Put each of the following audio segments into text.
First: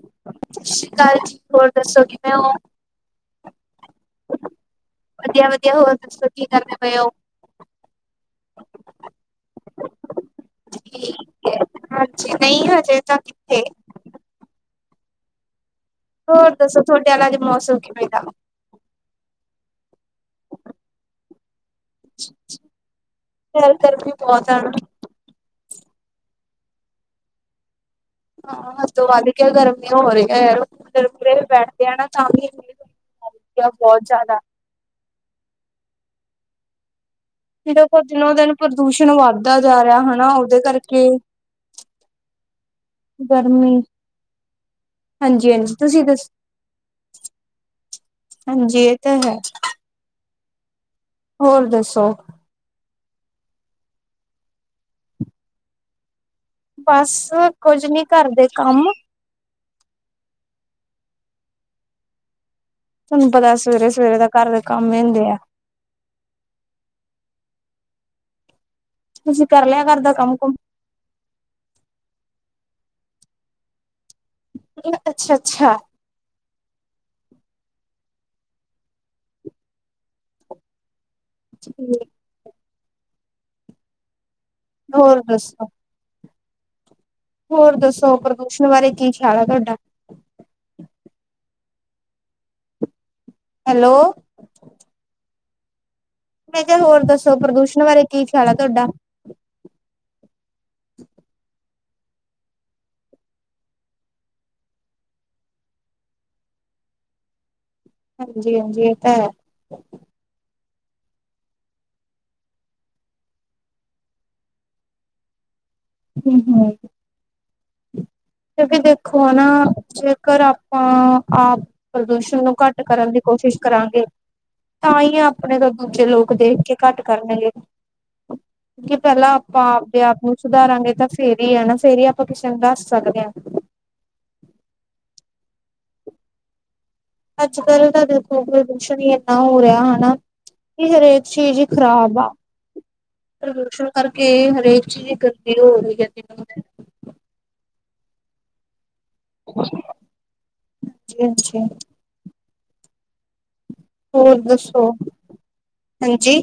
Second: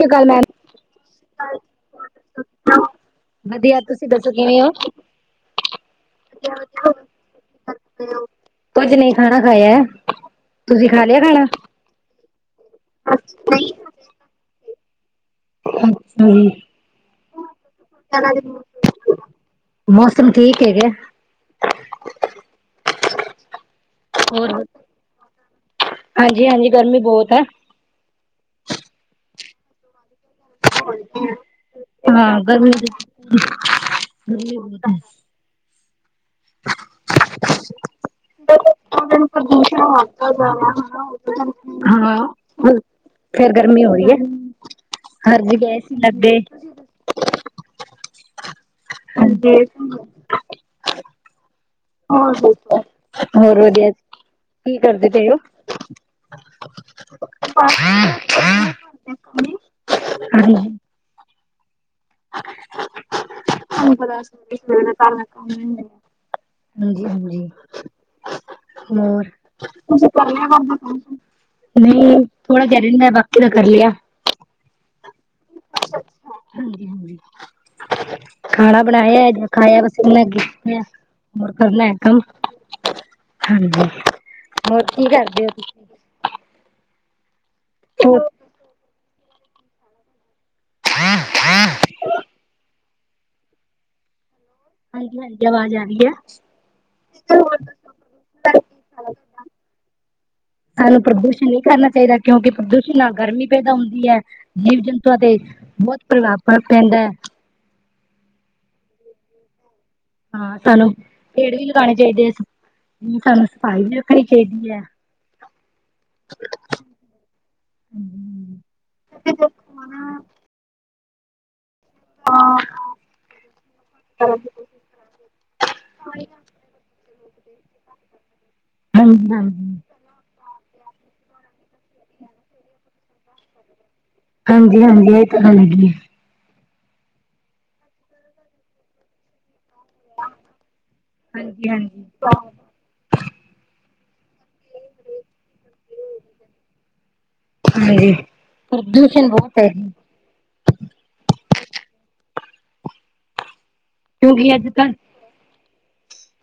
ਸਤਿ ਸ਼੍ਰੀ ਅਕਾਲ ਮੈਮ। ਸਤਿ ਸ਼੍ਰੀ ਅਕਾਲ ਜੀ, ਹੋਰ ਦੱਸੋ ਕਿਵੇਂ ਹੋ? ਵਧੀਆ, ਤੁਸੀਂ ਦੱਸੋ ਕਿਵੇਂ ਓ? ਵਧੀਆ-ਵਧੀਆ, ਹੋਰ ਤੁਸੀ ਕੀ ਕਰਦੇ ਪਏ ਓ? ਕੁੱਝ ਨਹੀਂ ਖਾਣਾ ਖਾਯਾ ਐ, ਤੁਸੀਂ ਖਾ ਲਿਆ ਖਾਣਾ? ਠੀਕ ਹੈ, ਹਾਂਜੀ ਨਹੀਂ ਹਜੇ ਤਾਂ ਕਿੱਥੇ। [unintelligible] ਹੋਰ ਦਸੋਂ ਥੋੜੇ ਵੱਲ ਅੱਜ ਮੌਸਮ ਕਿਵੇਂ ਦਾਂ? ਮੌਸਮ ਠੀਕ ਹੈਗਾ ਐ। ਪਰ ਗਰਮੀ ਬੋਤ ਹੈ ਨਾ? ਹਾਂਜੀ-ਹਾਂਜੀ, ਗਰਮੀ ਬੋਤ ਐ। ਹਾਂ [unintelligible] ਵੱਧ ਕੇ ਗਰਮੀ ਹੋ ਰੀ ਐ, [unintelligible] ਬੈਠਦੇ ਆ ਨਾ ਤਾਂ ਹਾਂ ਵੀ ਗਰਮੀ ਗਰਮੀ ਆ ਬੋਤ ਜਾਦਾ। [unintelligible] [unintelligible] ਜਿਹੜਾ ਕੋ ਦਿਨੋ ਦਿਨ ਪ੍ਰਦੂਸ਼ਣ ਵੱਧਦਾ ਜਾ ਰਿਹਾ ਹਨਾ ਉਹਦੇ ਕਰਕੇ ਹਾਂ। ਫੇਰ ਗਰਮੀ ਹੋ ਰਹੀ ਹੈ ਹਾਂਜੀ ਹਾਂਜੀ ਤੁਸੀਂ ਦੱਸੋ [unintelligible] ਹਾਂਜੀ ਤਾਂ ਹੈ ਹਾਂਜੀ ਹੋਰ ਦੱਸੋ ਹੋਰ [unintelligible] ਹੋਰ ਵਧੀਆ ਕੀ ਕਰਦੇ ਪਏ ਹੋ। ਬਸ ਕੁੱਝ ਨਹੀ ਘਰ ਦੇ ਕੰਮ। [unintelligible] ਤੁਹਾਨੂੰ ਪਤਾ ਸਵੇਰੇ ਸਵੇਰੇ ਦਾ ਘਰ ਦੇ ਕੰਮ ਹੀ ਹੁੰਦੇ ਆ [unintelligible] ਹਾਂਜੀ-ਹਾਂਜੀ। ਹੋਰ ਤੁਸੀਂ ਕਰ ਲਿਆ ਘਰ ਤੁਸੀਂ ਦਾ ਕਰ ਕੰਮ ਲਿਆ ਕੁਮ ਘਰ ਦਾ ਕੰਮ। ਨਹੀਂ ਥੋੜ੍ਹਾ ਜ ਰਹਿੰਦਾ ਬਾਕੀ ਦਾ ਕਰ ਲਿਆ। ਅੱਛਾ-ਅੱਛਾ। ਹਾਂਜੀ ਖਾਣਾ ਬਣਾਇਆ ਖਾਇਆ ਵਸ [unintelligible] ਹੋਰ ਕਰਨਾ ਕੰਮ ਹਾਂਜੀ ਹੋਰ ਕੀ ਕਰਦੇ ਹੋ ਤੁ ਹੋਰ ਦੱਸੋ ਪ੍ਰਦੂਸ਼ਣ ਬਾਰੇ ਕੀ ਖਿਆਲ ਆ ਤੁਹਾਡਾ। [inaudible] ਹੈਲੋ ਹਾਂਜੀ-ਹਾਂਜੀ ਆਵਾਜ਼ ਆ ਰਹੀ ਹੈ। ਮੈਂ ਕਿਹਾ ਹੋਰ ਦੱਸੋ ਪ੍ਰਦੂਸ਼ਣ ਬਾਰੇ ਕੀ ਖਿਆਲ ਆ ਤੁਹਾਡਾ। ਸਾਨੂੰ ਪ੍ਰਦੂਸ਼ਣ ਨੀ ਕਰਨਾ ਚਾਹੀਦਾ ਕਿਉਂਕਿ ਪ੍ਰਦੂਸ਼ਣ ਨਾਲ ਗਰਮੀ ਪੈਦਾ ਹੁੰਦੀ ਹੈ। ਜੀਵ ਜੰਤੂਆਂ ਤੇ ਬੌਤ ਪ੍ਰਭਾਵ ਪੈਂਦਾ। ਹਾਂਜੀ-ਹਾਂਜੀ ਇਹ ਤਾ ਹੈ। ਹਾਂ ਸਾਨੂੰ ਪੇੜ ਵੀ ਲਗਾਉਣੇ ਚਾਹੀਦੇ ਆ, ਸਾਨੂੰ ਸਫ਼ਾਈ ਵੀ ਰੱਖਣੀ ਚਾਹੀਦੀ ਹੈ। [inaudible] ਹਾਂਜੀ ਕਿਉਕਿ ਦੇਖੋ ਨਾ ਜੇਕਰ ਆਪ ਪਾ ਆਪ ਪ੍ਰਦੂਸ਼ਣ ਨੂੰ ਘੱਟ ਕਰਨ ਦੀ ਕੋਸ਼ਿਸ਼ ਕਰਾਂਗੇ ਤਾਂ ਹੀ ਆ ਆਪਣੇ ਤੋਂ ਦੂਜੇ ਲੋਕ ਦੇਖ ਕੇ ਘੱਟ ਕਰਨਗੇੇ। ਕੀ ਪਹਿਲਾ ਹਾਂਜੀ ਆਪਾ ਹਾਂਜੀ ਆਪਦੇ ਆਪ ਨੂੰ ਸੁਧਾਰਾਂਗੇ ਤਾਂ ਫੇਰ ਹੀ ਹੈ ਨਾ ਫੇਰ ਹੀ ਆਪਾਂ ਕਿਸੇ ਨੂੰ ਦੱਸ ਸਕਦੇ ਹਾਂ। ਹਾਂਜੀ-ਹਾਂਜੀ ਇਹ ਤੇ ਹਾਂਜੀ। ਅੱਜ ਕੱਲ ਤਾਂ ਦੇਖੋ ਪ੍ਰਦੂਸ਼ਣ ਹੀ ਇਨਾ ਹੋ ਰਿਹਾ ਹਨਾ ਕਿ ਕਰੇ ਚੀਜ਼ ਹੀ ਹਾਂਜੀ ਹਾਂਜੀ ਖਰਾਬ ਆ। ਪ੍ਰਦੂਸ਼ਣ ਕਰਕੇ ਹਰੇਕ ਚੀਜ਼ ਦੀ ਗੰਦੀ ਹੋ ਰਹੀ ਹੈ [unintelligible] ਹਾਂਜੀ ਪ੍ਰਦੂਸ਼ਣ ਬੌਤ ਹੈ। ਹਾਂਜੀ-ਹਾਂਜੀ। ਹੋਰ ਕਿਉਂਕਿ ਅੱਜ ਦੱਸੋ ਕੱਲ ਹਾਂਜੀ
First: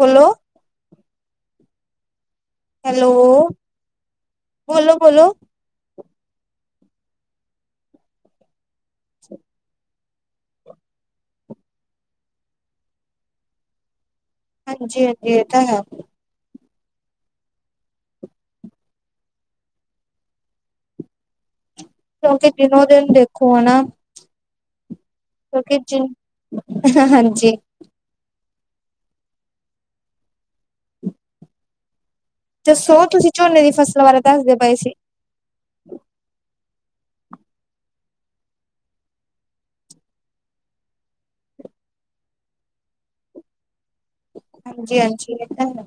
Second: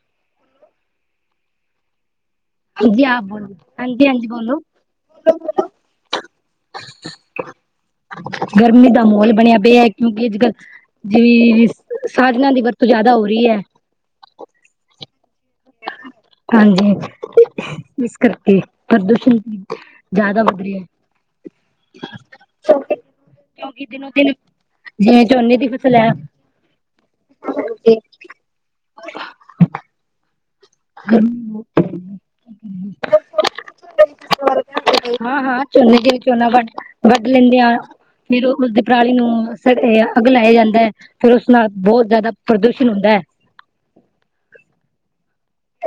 ਬੋਲੋ। ਹਾਂਜੀ ਹੈਲੋ ਆਪ ਬੋਲੋ ਹਾਂਜੀ-ਹਾਂਜੀ ਬੋਲੋ। [inaudible] ਗਰਮੀ ਦਾ ਮਾਹੌਲ ਬਣਿਆ ਪਿਆ ਕਿਉਂਕਿ ਅੱਜ ਕੱਲ ਜਿ ਸਾਧਨਾ ਦੀ ਵਰਤੋਂ ਜ਼ਿਆਦਾ ਹੋ ਰਹੀ ਹੈ। ਹਾਂਜੀ-ਹਾਂਜੀ ਇਹ ਤਾਂ ਹੈ। ਹਾਂਜੀ ਇਸ ਕਰਕੇ ਪ੍ਰਦੂਸ਼ਣ ਦੀ ਜਾਦਾ ਵੱਧ ਰਹੀ ਹੈ। [inaudible] ਕਿਉਂਕਿ ਦਿਨੋ ਦਿਨ ਦੇਖੋ ਹਨਾ ਕਿਉਂਕਿ ਦਿਨੋ ਦਿਨ ਜਿਵੇਂ ਝੋਨੇ ਦੀ ਕਿਉਂਕਿ ਫਸਲ ਜਿ ਹੈ ਹ-ਹ ਹਾਂਜੀ। [inaudible] [inaudible] ਦੱਸੋ ਤੁਸੀ ਝੋਨੇ ਦੀ ਫਸਲਾ ਬਾਰੇ ਦੱਸਦੇ ਪਏ ਸੀ। ਹਾਂ-ਹਾਂ ਝੋਨੇ ਦੀ ਵੀ ਝੋਨਾ ਵੱ ਵੱਢ ਲੈਂਦੇ ਆ। ਫਿਰ, ਉਸਦੀ ਪਰਾਲੀ ਨੂੰ ਅੱਗ ਲਾਇਆ ਜਾਂਦੈ। ਫਿਰ ਉਸ ਨਾਲ, ਬਹੁਤ ਜ਼ਿਆਦਾ ਪ੍ਰਦੂਸ਼ਣ ਹੁੰਦੈ। ਹਾਂਜੀ-ਹਾਂਜੀ, ਇਹ ਤਾਂ ਹੈ।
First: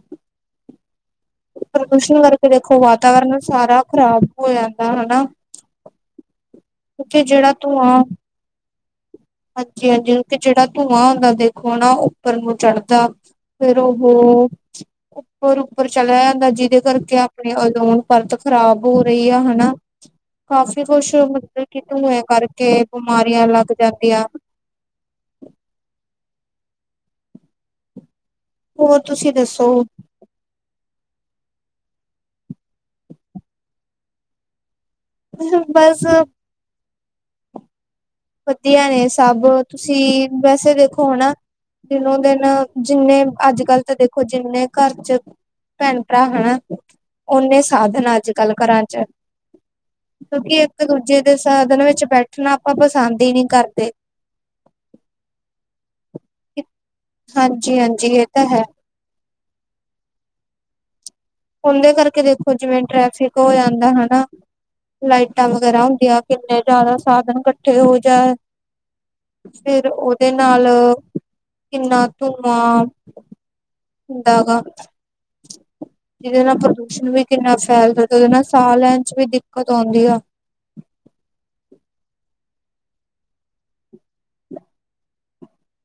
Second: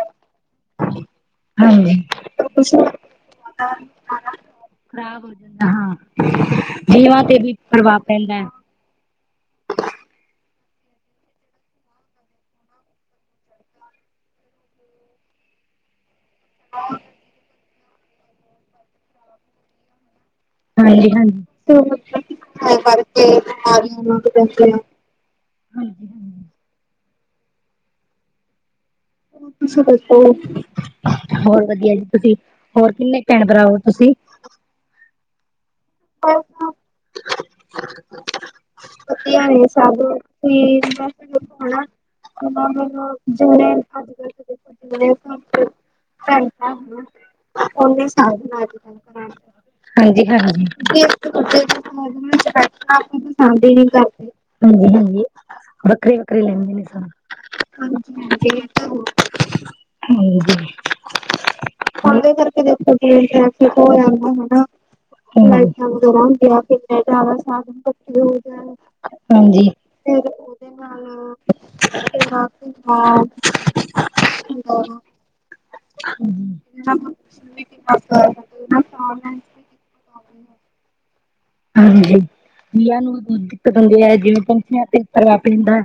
[inaudible] ਹਾਂਜੀ ਪ੍ਰਦੂਸ਼ਣ ਕਰਕੇ ਦੇਖੋ ਵਾਤਾਵਰਨ ਸਾਰਾ ਖ਼ਰਾਬ ਹੋ ਜਾਂਦਾ ਹਨਾ। ਖ਼ਰਾਬ ਹੋ ਹਾਂ, ਕਿਉਂਕਿ ਜੀਵਾਂ ਤੇ ਜਿਹੜਾ ਵੀ ਧੂੰਆਂ ਪ੍ਰਭਾਵ ਪੈਂਦਾ। ਹਾਂਜੀ-ਹਾਂਜੀ, ਤੇ ਜਿਹੜਾ ਧੂੰਆਂ ਹੁੰਦਾ ਦੇਖੋ ਨਾ, ਉੱਪਰ ਨੂੰ ਚੜ੍ਹਦਾ ਫਿਰ ਉਹ, ਉੱਪਰ-ਉੱਪਰ ਚਲਿਆ ਜਿਹਦੇ ਕਰਕੇ ਆਪਣੇ ਅਝੋਨ ਪਰਤ ਖ਼ਰਾਬ ਹੋ ਰਹੀ ਆ, ਹਨਾ। ਕਾਫੀ ਕੁਛ ਹਾਂਜੀ-ਹਾਂਜੀ, ਮਤਲਬ ਕਿ, ਧੂੰਏ ਕਾਰਕੇ ਬਿਮਾਰੀਆਂ ਲੱਗ ਜਾਂਦੀਆਂ। ਹਾਂਜੀ। ਹੋਰ, ਤੁਸੀਂ ਦੱਸੋ? ਹੋਰ। ਹੋਰ ਵਧੀਆ ਜੀ ਤੁਸੀਂ, ਹੋਰ, ਕਿੰਨੇ ਭੈਣ ਭਰਾ ਹੋ ਤੁਸੀ? [unintelligible] ਬਸ ਪਰਾਂ ਵਧੀਆ ਨੇ ਸਭ, ਤੁਸੀਂ, ਵੈਸੇ ਦੇਖੋ ਹੁਣ, ਦਿਨੋ-ਦਿਨ ਜਿੰਨੇ ਅੱਜ-ਕੱਲ ਤਾ ਦੇਖੋ ਜਿੰਨੇ ਘਰ'ਚ ਭੈਣ-ਭਰਾ ਹਣਾ ਓਂਨੇ ਸਾਧਨ ਆ, ਅੱਜ-ਕੱਲ ਘਰਾਂ'ਚ। ਹਾਂਜੀ-ਹਾਂਜੀ, ਵਿੱਚ ਬੈਠਣਾ ਆਪਾਂ [unintelligible] ਪਸੰਦ ਹੀ ਨਹੀਂ ਹਾਂ, ਦੀਦੀ ਕੀ ਕਰਦੇ? ਹਾਂਜੀ-ਹਾਂਜੀ। ਵੱਖਰੇ-ਵੱਖਰੇ ਲੈਂਦੇ ਨੇ ਸਾ ਹਾਂਜੀ ਹੋਰ ਹਾਂਜੀ ਇਹ ਤਾਂ ਹੈ ਉਹਦੇ ਫਾਂਡੇ ਦੇ ਕਰਕੇ ਜਿਵੇਂ ਦੇਖੋ ਟ੍ਰੈਫਿਕ ਠੀਕ ਜਾਂਦਾ ਹੋ ਹਨਾ। ਜਾਂਦਾ, ਲਾਈਟਾਂ ਹਨਾ। ਵਗੈਰਾ [unintelligible] ਹੁੰਦੀਆਂ ਹੁੰਦਾ ਕਿੰਨੇ ਜ਼ਿਆਦਾ ਸਾਧਨ ਸਾਧ ਇਕੱਠੇ ਹੋ ਜਾਣ ਹਾਂਜੀ ਫਿਰ ਉਹਦੇ ਨਾਲ ਓਹਦੇ ਕਿੰਨਾ ਨਾਲ ਧੂੰਆਂ ਹਾ ਹੁੰਦਾ ਗਾ [unintelligible] ਜਿਹਦੇ ਨਾਲ ਪ੍ਰਦੂਸ਼ਣ ਵੀ ਕਿੰਨਾ ਫੈਲਦਾ, ਤੇ ਉਹਦੇ ਨਾਲ ਸਾਹ ਲੈਣ'ਚ ਵੀ ਦਿੱਕਤ ਹੋਦੀ ਆ। ਹਾਂਜੀ, ਵਿਆ ਦੁਧ ਕੇ ਬੰਦੇ ਹੈਗੇ, ਜਿਵੇਂ ਪੰਥੀਆਂ ਤੇ ਪ੍ਰਭਾਵ ਪੈਂਦਾ।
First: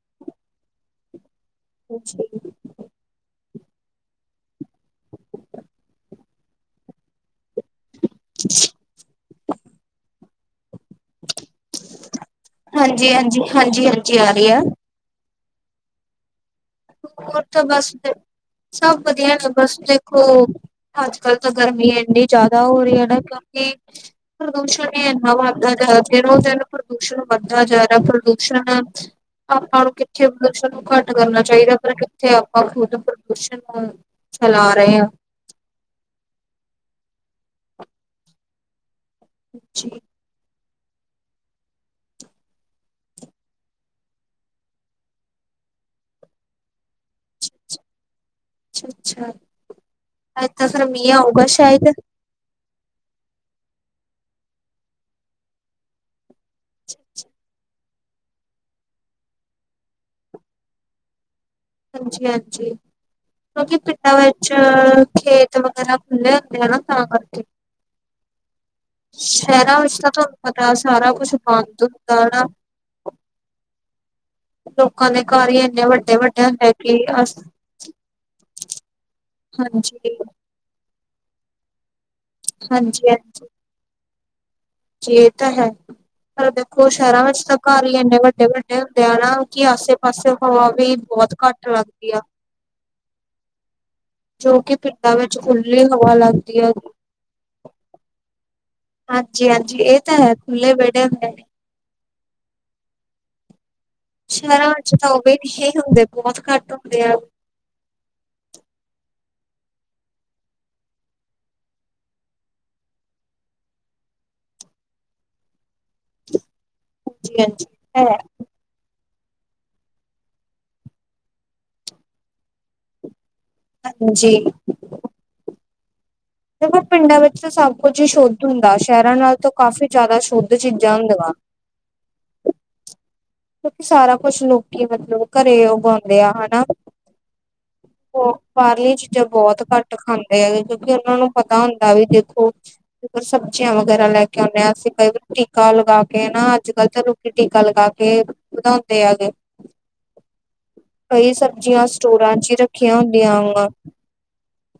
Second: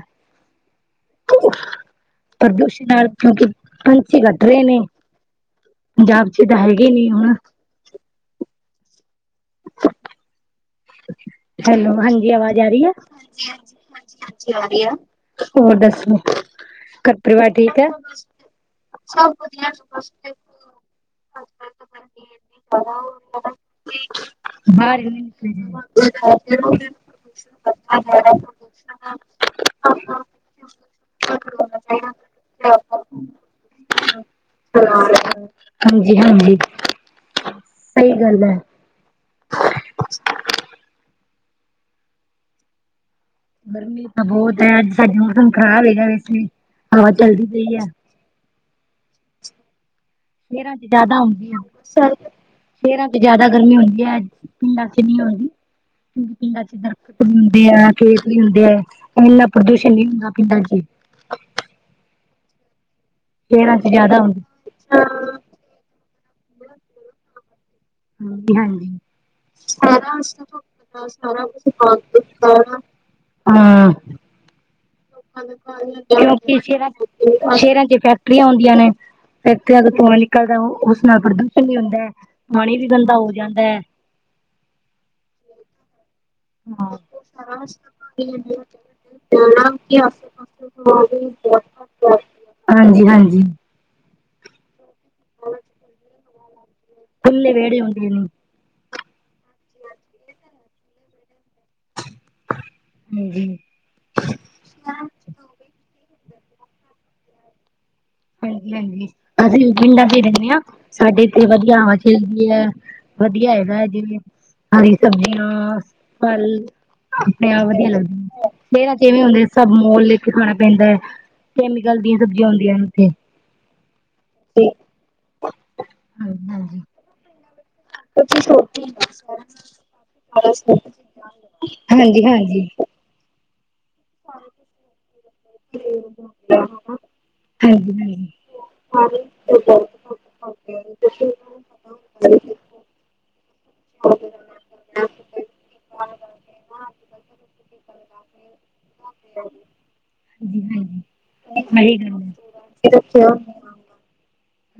ਊਅ ਅੱਛੀ ਪ੍ਰਦੁਸ਼ਣ ਨਾਲ, ਕਿਉਂਕੀ ਪੰਛੀ ਘਟ ਰਹੇ ਨੇ। [inaudible] ਪੰਜਾਬ'ਚ ਤਾਂ ਹੈਗੇ ਨੀ ਹੁਣ। [inaudible] ਹੈਲੋ, ਹਾਂਜੀ, ਅਵਾਜ਼ ਆ ਰਹੀ ਆ? ਹਾਂਜੀ ਹਾਂਜੀ ਹਾਂਜੀ ਹਾਂਜੀ ਆ ਰਹੀ ਆ। ਹੋਰ ਦੱਸੋ, ਹੋਰ ਘਰ-ਪਰਿਵਾਰ ਤਾਂ ਠੀਕ ਹੈ? ਬਸ ਸਭ ਵਧੀਆ ਨੇ, ਬਸ ਦੇਖੋ ਅੱਜ-ਕੱਲ ਤਾਂ ਗਰਮੀ ਇੰਨੀ ਜ਼ਿਆਦਾ ਹੋ ਰਹੀ ਹੈ, ਨਾ ਕਿਉਂਕਿ ਪ੍ਰਦੂਸ਼ਣ ਹੀ ਐਂਨਾ ਵੱਧਦਾ ਜਾ ਦਿਨੋ-ਦਿਨ ਪ੍ਰਦੂਸ਼ਣ ਵੱਧਦਾ ਜਾ ਰਿਹਾ, ਪ੍ਰਦੂਸ਼ਣ ਆਪਾਂ ਨੂੰ ਕਿੱਥੇ ਪ੍ਰਦੂਸ਼ਣ ਨੂੰ ਘੱਟ ਕਰਨਾ ਚਾਹੀਦਾ, ਪਰ ਕਿੱਥੇ ਆਪਾਂ ਖੁਦ ਪ੍ਰਦੂਸ਼ਣ ਨੂੰ, ਚਲਾ ਰਹੇ ਹਾਂ। ਹਾਂਜੀ-ਹਾਂਜੀ। ਸਹੀ ਗਲ ਐ। ਜੀ। ਗਰਮੀ ਤਾ ਬਹੁਤ ਹੈ, ਅੱਜ ਸਾਡੇ ਮੌਸਮ ਖ਼ਰਾਬ ਹੈਗਾ ਵੈਸੇ, ਹਵਾ ਚਲਦੀ ਪਈ ਐ। ਅੱਛਾ-ਅੱਛਾ, ਅੱਜ ਤਾ ਸ਼ਹਿਰਾਂ ਫਿਰ, ਮੀਂਹ ਆਊਗਾ ਸ਼ਾਇਦ। ਸ਼ੇਰਾਂ'ਚ ਜਿਆਦਾ ਗਰਮੀ ਹੁੰਦੀ ਹੈ, ਪਿੰਡਾਂ'ਚ ਨਹੀਂ ਹੋਂਦੀ। ਪਿੰਡਾਂ'ਚ ਦਰੱਖਤ ਹੁੰਦੇ ਆ, ਖੇਤ ਵੀ ਹੁੰਦੈ, ਇੰਨਾ ਪ੍ਰਦੂਸ਼ਣ ਨਹੀਂ ਹੁੰਦਾ ਪਿੰਡਾਂ'ਚ। ਹਾਂਜੀ-ਹਾਂਜੀ, ਕਿਉਂਕਿ ਸ਼ਹਿਰਾਂ ਚ ਪਿੰਡਾਂ ਜ਼ਿਆਦਾ ਹੁੰਦਾ ਵਿੱਚ ਅਅ- ਖੇਤ ਵਗੈਰਾ ਖੁੱਲੇ ਹੁੰਦੇ ਆ ਨਾ ਤਾਂ ਕਰਕੇ। ਹਾਂਜੀ-ਹਾਂਜੀ। ਸ਼ਹਿਰਾਂ ਵਿੱਚ ਤਾਂ ਸਾਰਾ ਤੁਹਾਨੂੰ ਪਤਾ ਸਾਰਾ ਕੁਛ ਬੰਦ ਹੁੰਦਾ ਨਾ ਦਿੱਤਾ ਹਾਂ ਲੋਕਾਂ ਦੇ ਘਰ ਹੀ ਇੰਨੇ ਵੱਡੇ ਵੱਡੇ ਹੁੰਦੇ ਕਿ ਅਸ ਸ਼ੇਰਾਂ ਚ ਫੈਕਟਰੀਆਂ ਆਉਂਦੀਆਂ ਨੇ ਫੈਕਟਰੀਆਂ ਦਾ ਹਾਂਜੀ ਤੁਆ ਨਿਕਲਦਾ ਉਸ ਨਾਲ ਪ੍ਰਦੂਸ਼ਣ ਵੀ ਹੁੰਦਾ ਹੈ। ਪਾਣੀ ਵੀ ਹਾਂਜੀ ਗੰਦਾ ਹੋ ਜਾਂਦਾ ਹੈ। ਜੇ ਇਹ ਤਾਂ, ਹੈ। ਪਰ ਦੇਖੋ ਹਾਂ ਸ਼ਹਿਰਾਂ ਵਿੱਚ ਤਾਂ ਘਰ ਹੀ ਇੰਨੇ ਵੱਡੇ-ਵੱਡੇ ਹੁੰਦੇ ਆ ਨਾ ਕਿ ਆਸੇ ਪਾਸੇ ਹਵਾ ਵੀ ਬਹੁਤ ਘੱਟ ਲੱਗਦੀ ਆ। ਹਾਂਜੀ-ਹਾਂਜੀ। ਜੋ ਕਿ ਪਿੰਡਾਂ ਵਿੱਚ ਖੁੱਲੀ ਹਵਾ ਲੱਗਦੀ ਹੈ। ਖੁਲੇ ਵੇਹੜੇ ਹੁੰਦੇ ਨੇ। ਹਾਂਜੀ-ਹਾਂਜੀ ਇਹ ਤਾਂ ਹੈ ਖੁੱਲ੍ਹੇ ਵਿਹੜੇ ਹੁੰਦੇ ਨੇ। ਹਮ ਹ ਸ਼ਹਿਰਾਂ ਵਿੱਚ ਤਾਂ ਉਹ ਵੀ ਹੁੰਦੇ ਬਹੁਤ ਘੱਟ ਹੁੰਦੇ ਆ। ਹਾਂਜੀ-ਹਾਂਜੀ ਅਸੀਂ ਪਿੰਡਾਂ ਤੇ ਰਹਿੰਦੇ ਹਾਂ ਸਾਡੇ ਇਥੇ ਵਧੀਆ ਹਵਾ ਚਲਦੀ ਹੈ। ਵਧੀਆ ਹੈਗੈ ਜਿਵੇਂ ਹਰੀ ਸਬਜ਼ੀਆਂ ਕੱਲ ਹਾਂਜੀ ਆਪਣੇ ਹਾਂਜੀ ਆਪ ਵਧੀਆ ਹੈ ਲੱਗਦਾ। ਹੁੰਦੇ ਸਭ ਮੋਲ ਲੈ ਕੇ ਖਾਣਾ ਪੈਂਦਾ ਹੈ ਕੈਮੀਕਲ ਦੀਆਂ ਸਬਜ਼ੀਆਂ ਹੁੰਦੀਆਂ ਨੇ। [unintelligible] ਹਾਂਜੀ ਹਾਂ ਦੇਖੋ ਪਿੰਡਾਂ ਵਿੱਚ ਤੇ ਸਭ ਕੁਝ ਹੀ ਸ਼ੁੱਧ ਹੁੰਦਾ ਸ਼ਹਿਰਾਂ ਨਾਲ ਤਾਂ ਕਾਫ਼ੀ ਜ਼ਿਆਦਾ ਸ਼ੁੱਧ ਚੀਜ਼ਾਂ ਹੁੰਦੀਆਂ। ਹਾਂਜੀ-ਹਾਂਜੀ। ਕਿਉਂਕਿ ਸਾਰਾ ਕੁਛ ਲੋਕੀ ਮਤਲਬ। ਘਰੇ ਉਗਾਉਂਦੇ ਆ ਹਨਾ, ਹਾਂਜੀ-ਹਾਂਜੀ ਹਾਂਜੀ-ਹਾਂਜੀ ਉਹ ਬਾਹਰਲੀਆਂ ਚੀਜ਼ਾਂ ਬਹੁਤ ਘੱਟ ਖਾਂਦੇ ਹੈਗੇ ਕਿਉਂਕਿ ਉਹਨਾਂ ਨੂੰ ਪਤਾ ਹੁੰਦਾ ਵੀ ਦੇਖੋ ਸਬਜ਼ੀਆਂ ਵਗੈਰਾ ਲੈ ਕੇ ਆਉਂਣੇ ਹਾਂ ਅਸੀਂ ਕਈ ਟੀਕਾ ਲਗਾ ਕੇ ਨਾ ਅੱਜ-ਕੱਲ੍ਹ ਤੇ ਲੋਕੀ ਟੀਕਾ ਲਗਾ ਕੇ ਵਧਾਂਦੇ ਆਗੇ। ਸਹੀ ਗੱਲ ਕਈ ਹੈ ਸਬਜ਼ੀਆਂ ਹਾਂਜੀ-ਹਾਂਜੀ ਸਟੋਰਾਂ ਚ ਹੀ ਰੱਖੀਆਂ ਹੁੰਦੀਆਂ ਵ।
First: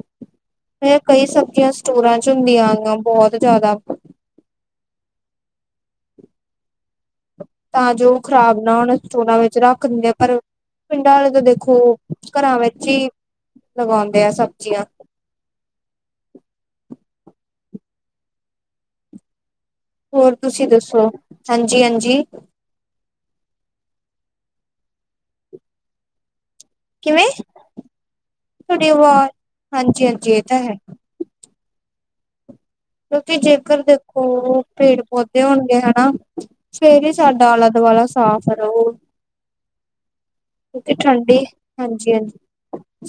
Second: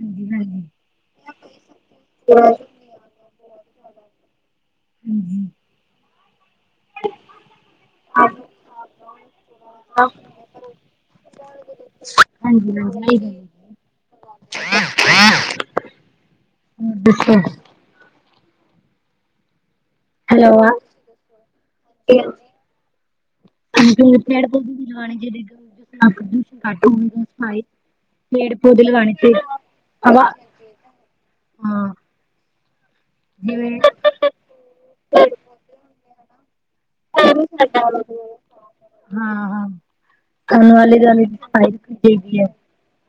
ਹਾਂਜੀ ਮੈਂ ਕਈ ਸਬਜ਼ੀਆਂ ਸਟੋਰਾਂ ਚ ਹੁੰਦੀਆਂ ਬਹੁਤ ਜ਼ਿਆਦਾ। [inaudible] [inaudible] ਤਾਂ ਜੋ ਖ਼ਰਾਬ ਨਾ ਹੁਣ ਸਟੋਰ ਵਿੱਚ ਰੱਖ ਦਿੰਦੇ ਪਰ ਪਿੰਡਾਂ ਵਾਲੇ ਤਾਂ ਦੇਖੋ ਘਰਾਂ ਸਹੀ ਵਿੱਚ ਹੀ ਗੱਲ ਹੈ। ਲਗਾਉਂਦੇ ਆ ਸਬਜ਼ੀਆਂ। [unintelligible] ਹੋਰ ਹੈਲੋ ਤੁਸੀਂ ਦੱਸੋ ਹਾਂਜੀ-ਹਾਂਜੀ। [unintelligible] ਪੇਡ ਕਿਵੇਂ ਪੌਦੇ ਤੁਹਾਡੀ ਲਗਾਨੇ ਆਵਾਜ਼ ਚਾਹੀਦੇ, ਹਾਂਜੀ ਹਵਾ ਹਾਂਜੀ ਇਹ ਤਾਂ ਹੈ ਹਾਂ ਕਿਉਂਕਿ ਜਿਵੇਂ ਜੇਕਰ ਦੇਖੋ ਉਹ ਪੇੜ ਪੌਦੇ ਹੋਣਗੇ ਹਨਾ। ਸਵੇਰੇ ਸਾਡਾ ਆਲਾ ਦੁਆਲਾ ਸਾਫ਼ ਰਹੋ। ਹਾਂ-ਹਾਂ ਸਾਨੂੰ ਵਾਲੇ ਦਵਾਲੇ ਠੰਡੀ ਹਾਂਜੀ ਸਫਾਈ ਹਾਂਜੀ ਹੈ।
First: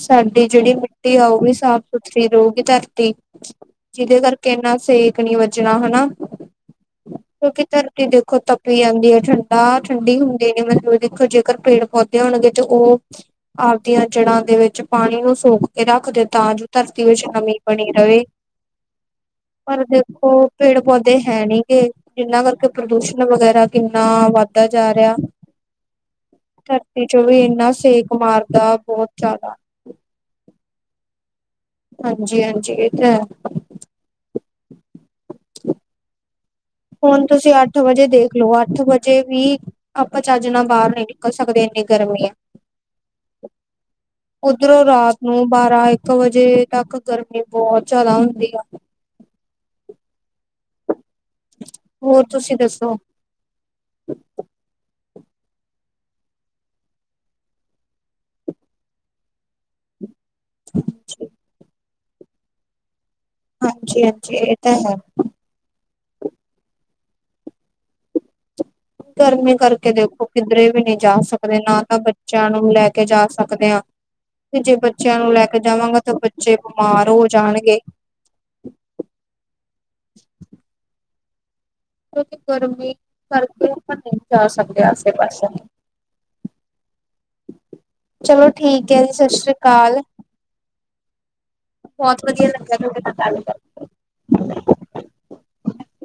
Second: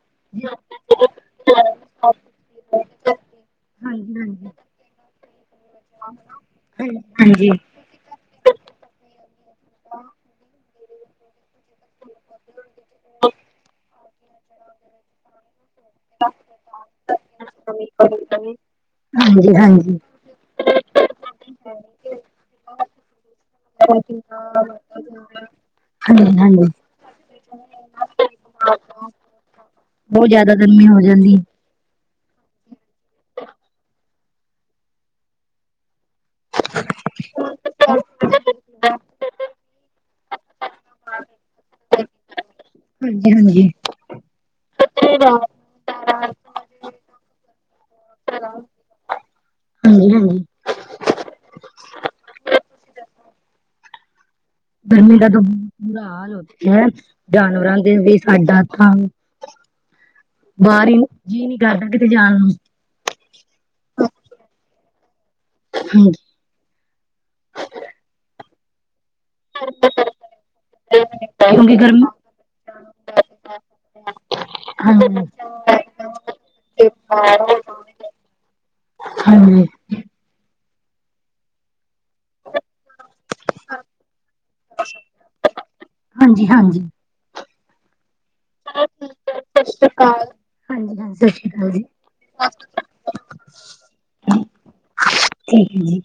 ਸਾਡੀ ਜਿਹੜੀ ਆਊਗੀ ਸਾਫ਼ ਸੁਥਰੀ ਰਹੁਗੀ ਧਰਤੀ ਹਾਂਜੀ ਜਿਹਦੇ ਕਰਕੇ ਇਨਾ ਸਿਹ ਨਹੀਂ ਵੱਜਣਾ ਹਨਾ ਹਾਂਜੀ ਕਿਉ ਹਾਂਜੀ ਫਿਰ। ਟੀ ਦੇਖੋ ਤਪੀ ਜਾਂਦੀ ਹੈ ਠੰਡਾ ਠੰਡੀ ਹੁੰਦੀ ਨੀ ਮਤਲਬ ਦੇਖੋ ਜੇਕਰ ਪੇੜ ਪੌਦੇ ਹੋਣਗੇ ਤੇ ਉਹ ਆਪਦੀਆਂ ਜੜ੍ਹਾਂ ਦੇ ਵਿੱਚ ਪਾਣੀ ਨੂੰ ਸੋਕ ਕੇ ਰੱਖ ਦਿ ਤਾਂ ਜੋ ਧਰਤੀ ਵਿੱਚ ਨਮੀਂ ਬਣੀ ਰਵੇ। ਹਾਂਜੀ ਪਰ ਹਾਂਜੀ ਦੇਖੋ ਪੇੜ ਪੌਦੇ ਹੈ ਨੀ ਗੇ। ਜਿਨਾਂ ਕਰਕੇ ਪ੍ਰਦੂਸ਼ਣ ਵਗੈਰਾ ਕਿੰਨਾ ਵੱਧਦਾ ਜਾ ਰਿਹਾ। ਹਾਂਜੀ ਹਾਂਜੀ ਵਿੱਚੋ ਵੀ ਇੰਨਾ ਸੇਕ ਮਾਰਦਾ, ਬਹੁਤ ਜ਼ਿਆਦਾ। ਬਹੁਤ ਜਿਆਦਾ ਗਰਮੀ ਹੋ ਜਾਂਦੀ। ਹਾਂਜੀ- ਹਾਂਜੀ ਇਹ ਤਾਂ ਹੈ ਹੁਣ ਤੁਸੀਂ ਅੱਠ ਵਜੇ ਦੇਖਲੋ, ਅੱਠ ਵਜੇ ਅਜੇ ਵੀ, ਆਪਾਂ ਚੱਜ ਨਾਲ ਬਾਹਰ ਨੀ ਨਿਕਲ ਸਕਦੇ ਇੰਨੀ ਗਰਮੀ ਐ ਹਾਂਜੀ- ਹਾਂਜੀ ਉਪਰੋਂ ਰਾਤ ਨੂੰ ਬਾਹਰ ਤਾਂ ਇੱਕ ਵਜੇ ਤੱਕ ਗਰਮੀ ਬਹੁਤ ਜ਼ਿਆਦਾ ਹੁੰਦੀ ਆ ਹਾਂਜੀ- ਹਾਂਜੀ ਹੋਰ ਤੁਸੀਂ ਦੱਸੋ ਗਰਮੀ ਦਾ ਤਾਂ ਬ ਬੁਰਾ ਹਾਲ ਹੋ ਗਿਆ ਹੈ, ਜਾਨਵਰਾਂ ਦਾ ਤੇ ਸਾਡਾ ਤਾਂ ਹਮ [unintelligible] ਬਾਹਰ ਹੀ, ਜੀਅ ਨੀ ਕਰਦਾ ਕਿਤੇ ਜਾਣ ਨੂੰ ਹਾਂਜੀ- ਹਾਂਜੀ ਇਹ ਤਾਂ ਹੈ ਹਮ ਗਰਮੀ ਕਰਕੇ ਦੇਖੋ ਕਿੱਧਰੇ ਵੀ ਨਹੀਂ ਜਾ ਸਕਦੇ, ਕਿਉਂਕਿ ਨਾ ਤਾਂ ਗਰਮੀ ਬੱਚਿਆਂ ਨੂੰ ਲੈ ਕੇ ਜਾ ਸਕਦੇ ਆ ਤੇ ਜੇ ਬੱਚਿਆਂ ਹਾਂਜੀ ਨੂੰ ਲੈ ਕੇ ਜਾਵਾਂਗਾ, ਤਾਂ ਬੱਚੇ ਬਿਮਾਰ ਹੋ ਜਾਣਗੇ ਹਾਂਜੀ ਕਿਉਕਿ ਗਰਮੀ ਕਰਕੇ ਆਪਾਂ ਨਹੀਂ ਜਾ ਸਕਦੇ ਆਸੇ ਪਾਸੇ ਨੂੰ ਹਾਂਜੀ- ਹਾਂਜੀ ਚਲੋ ਠੀਕ ਹੈ ਜੀ, ਸਤਿ ਸ੍ਰੀ ਅਕਾਲ ਹਾਂਜੀ ਹਾਂਜੀ ਸਤਿ ਸ਼੍ਰੀ ਅਕਾਲ ਜੀ ਬਹੁਤ ਵਧੀਆ ਲੱਗਿਆ ਤੁਹਾਡਾ ਪਤਾ ਲਗਾ ਠੀਕ ਹੈ ਜੀ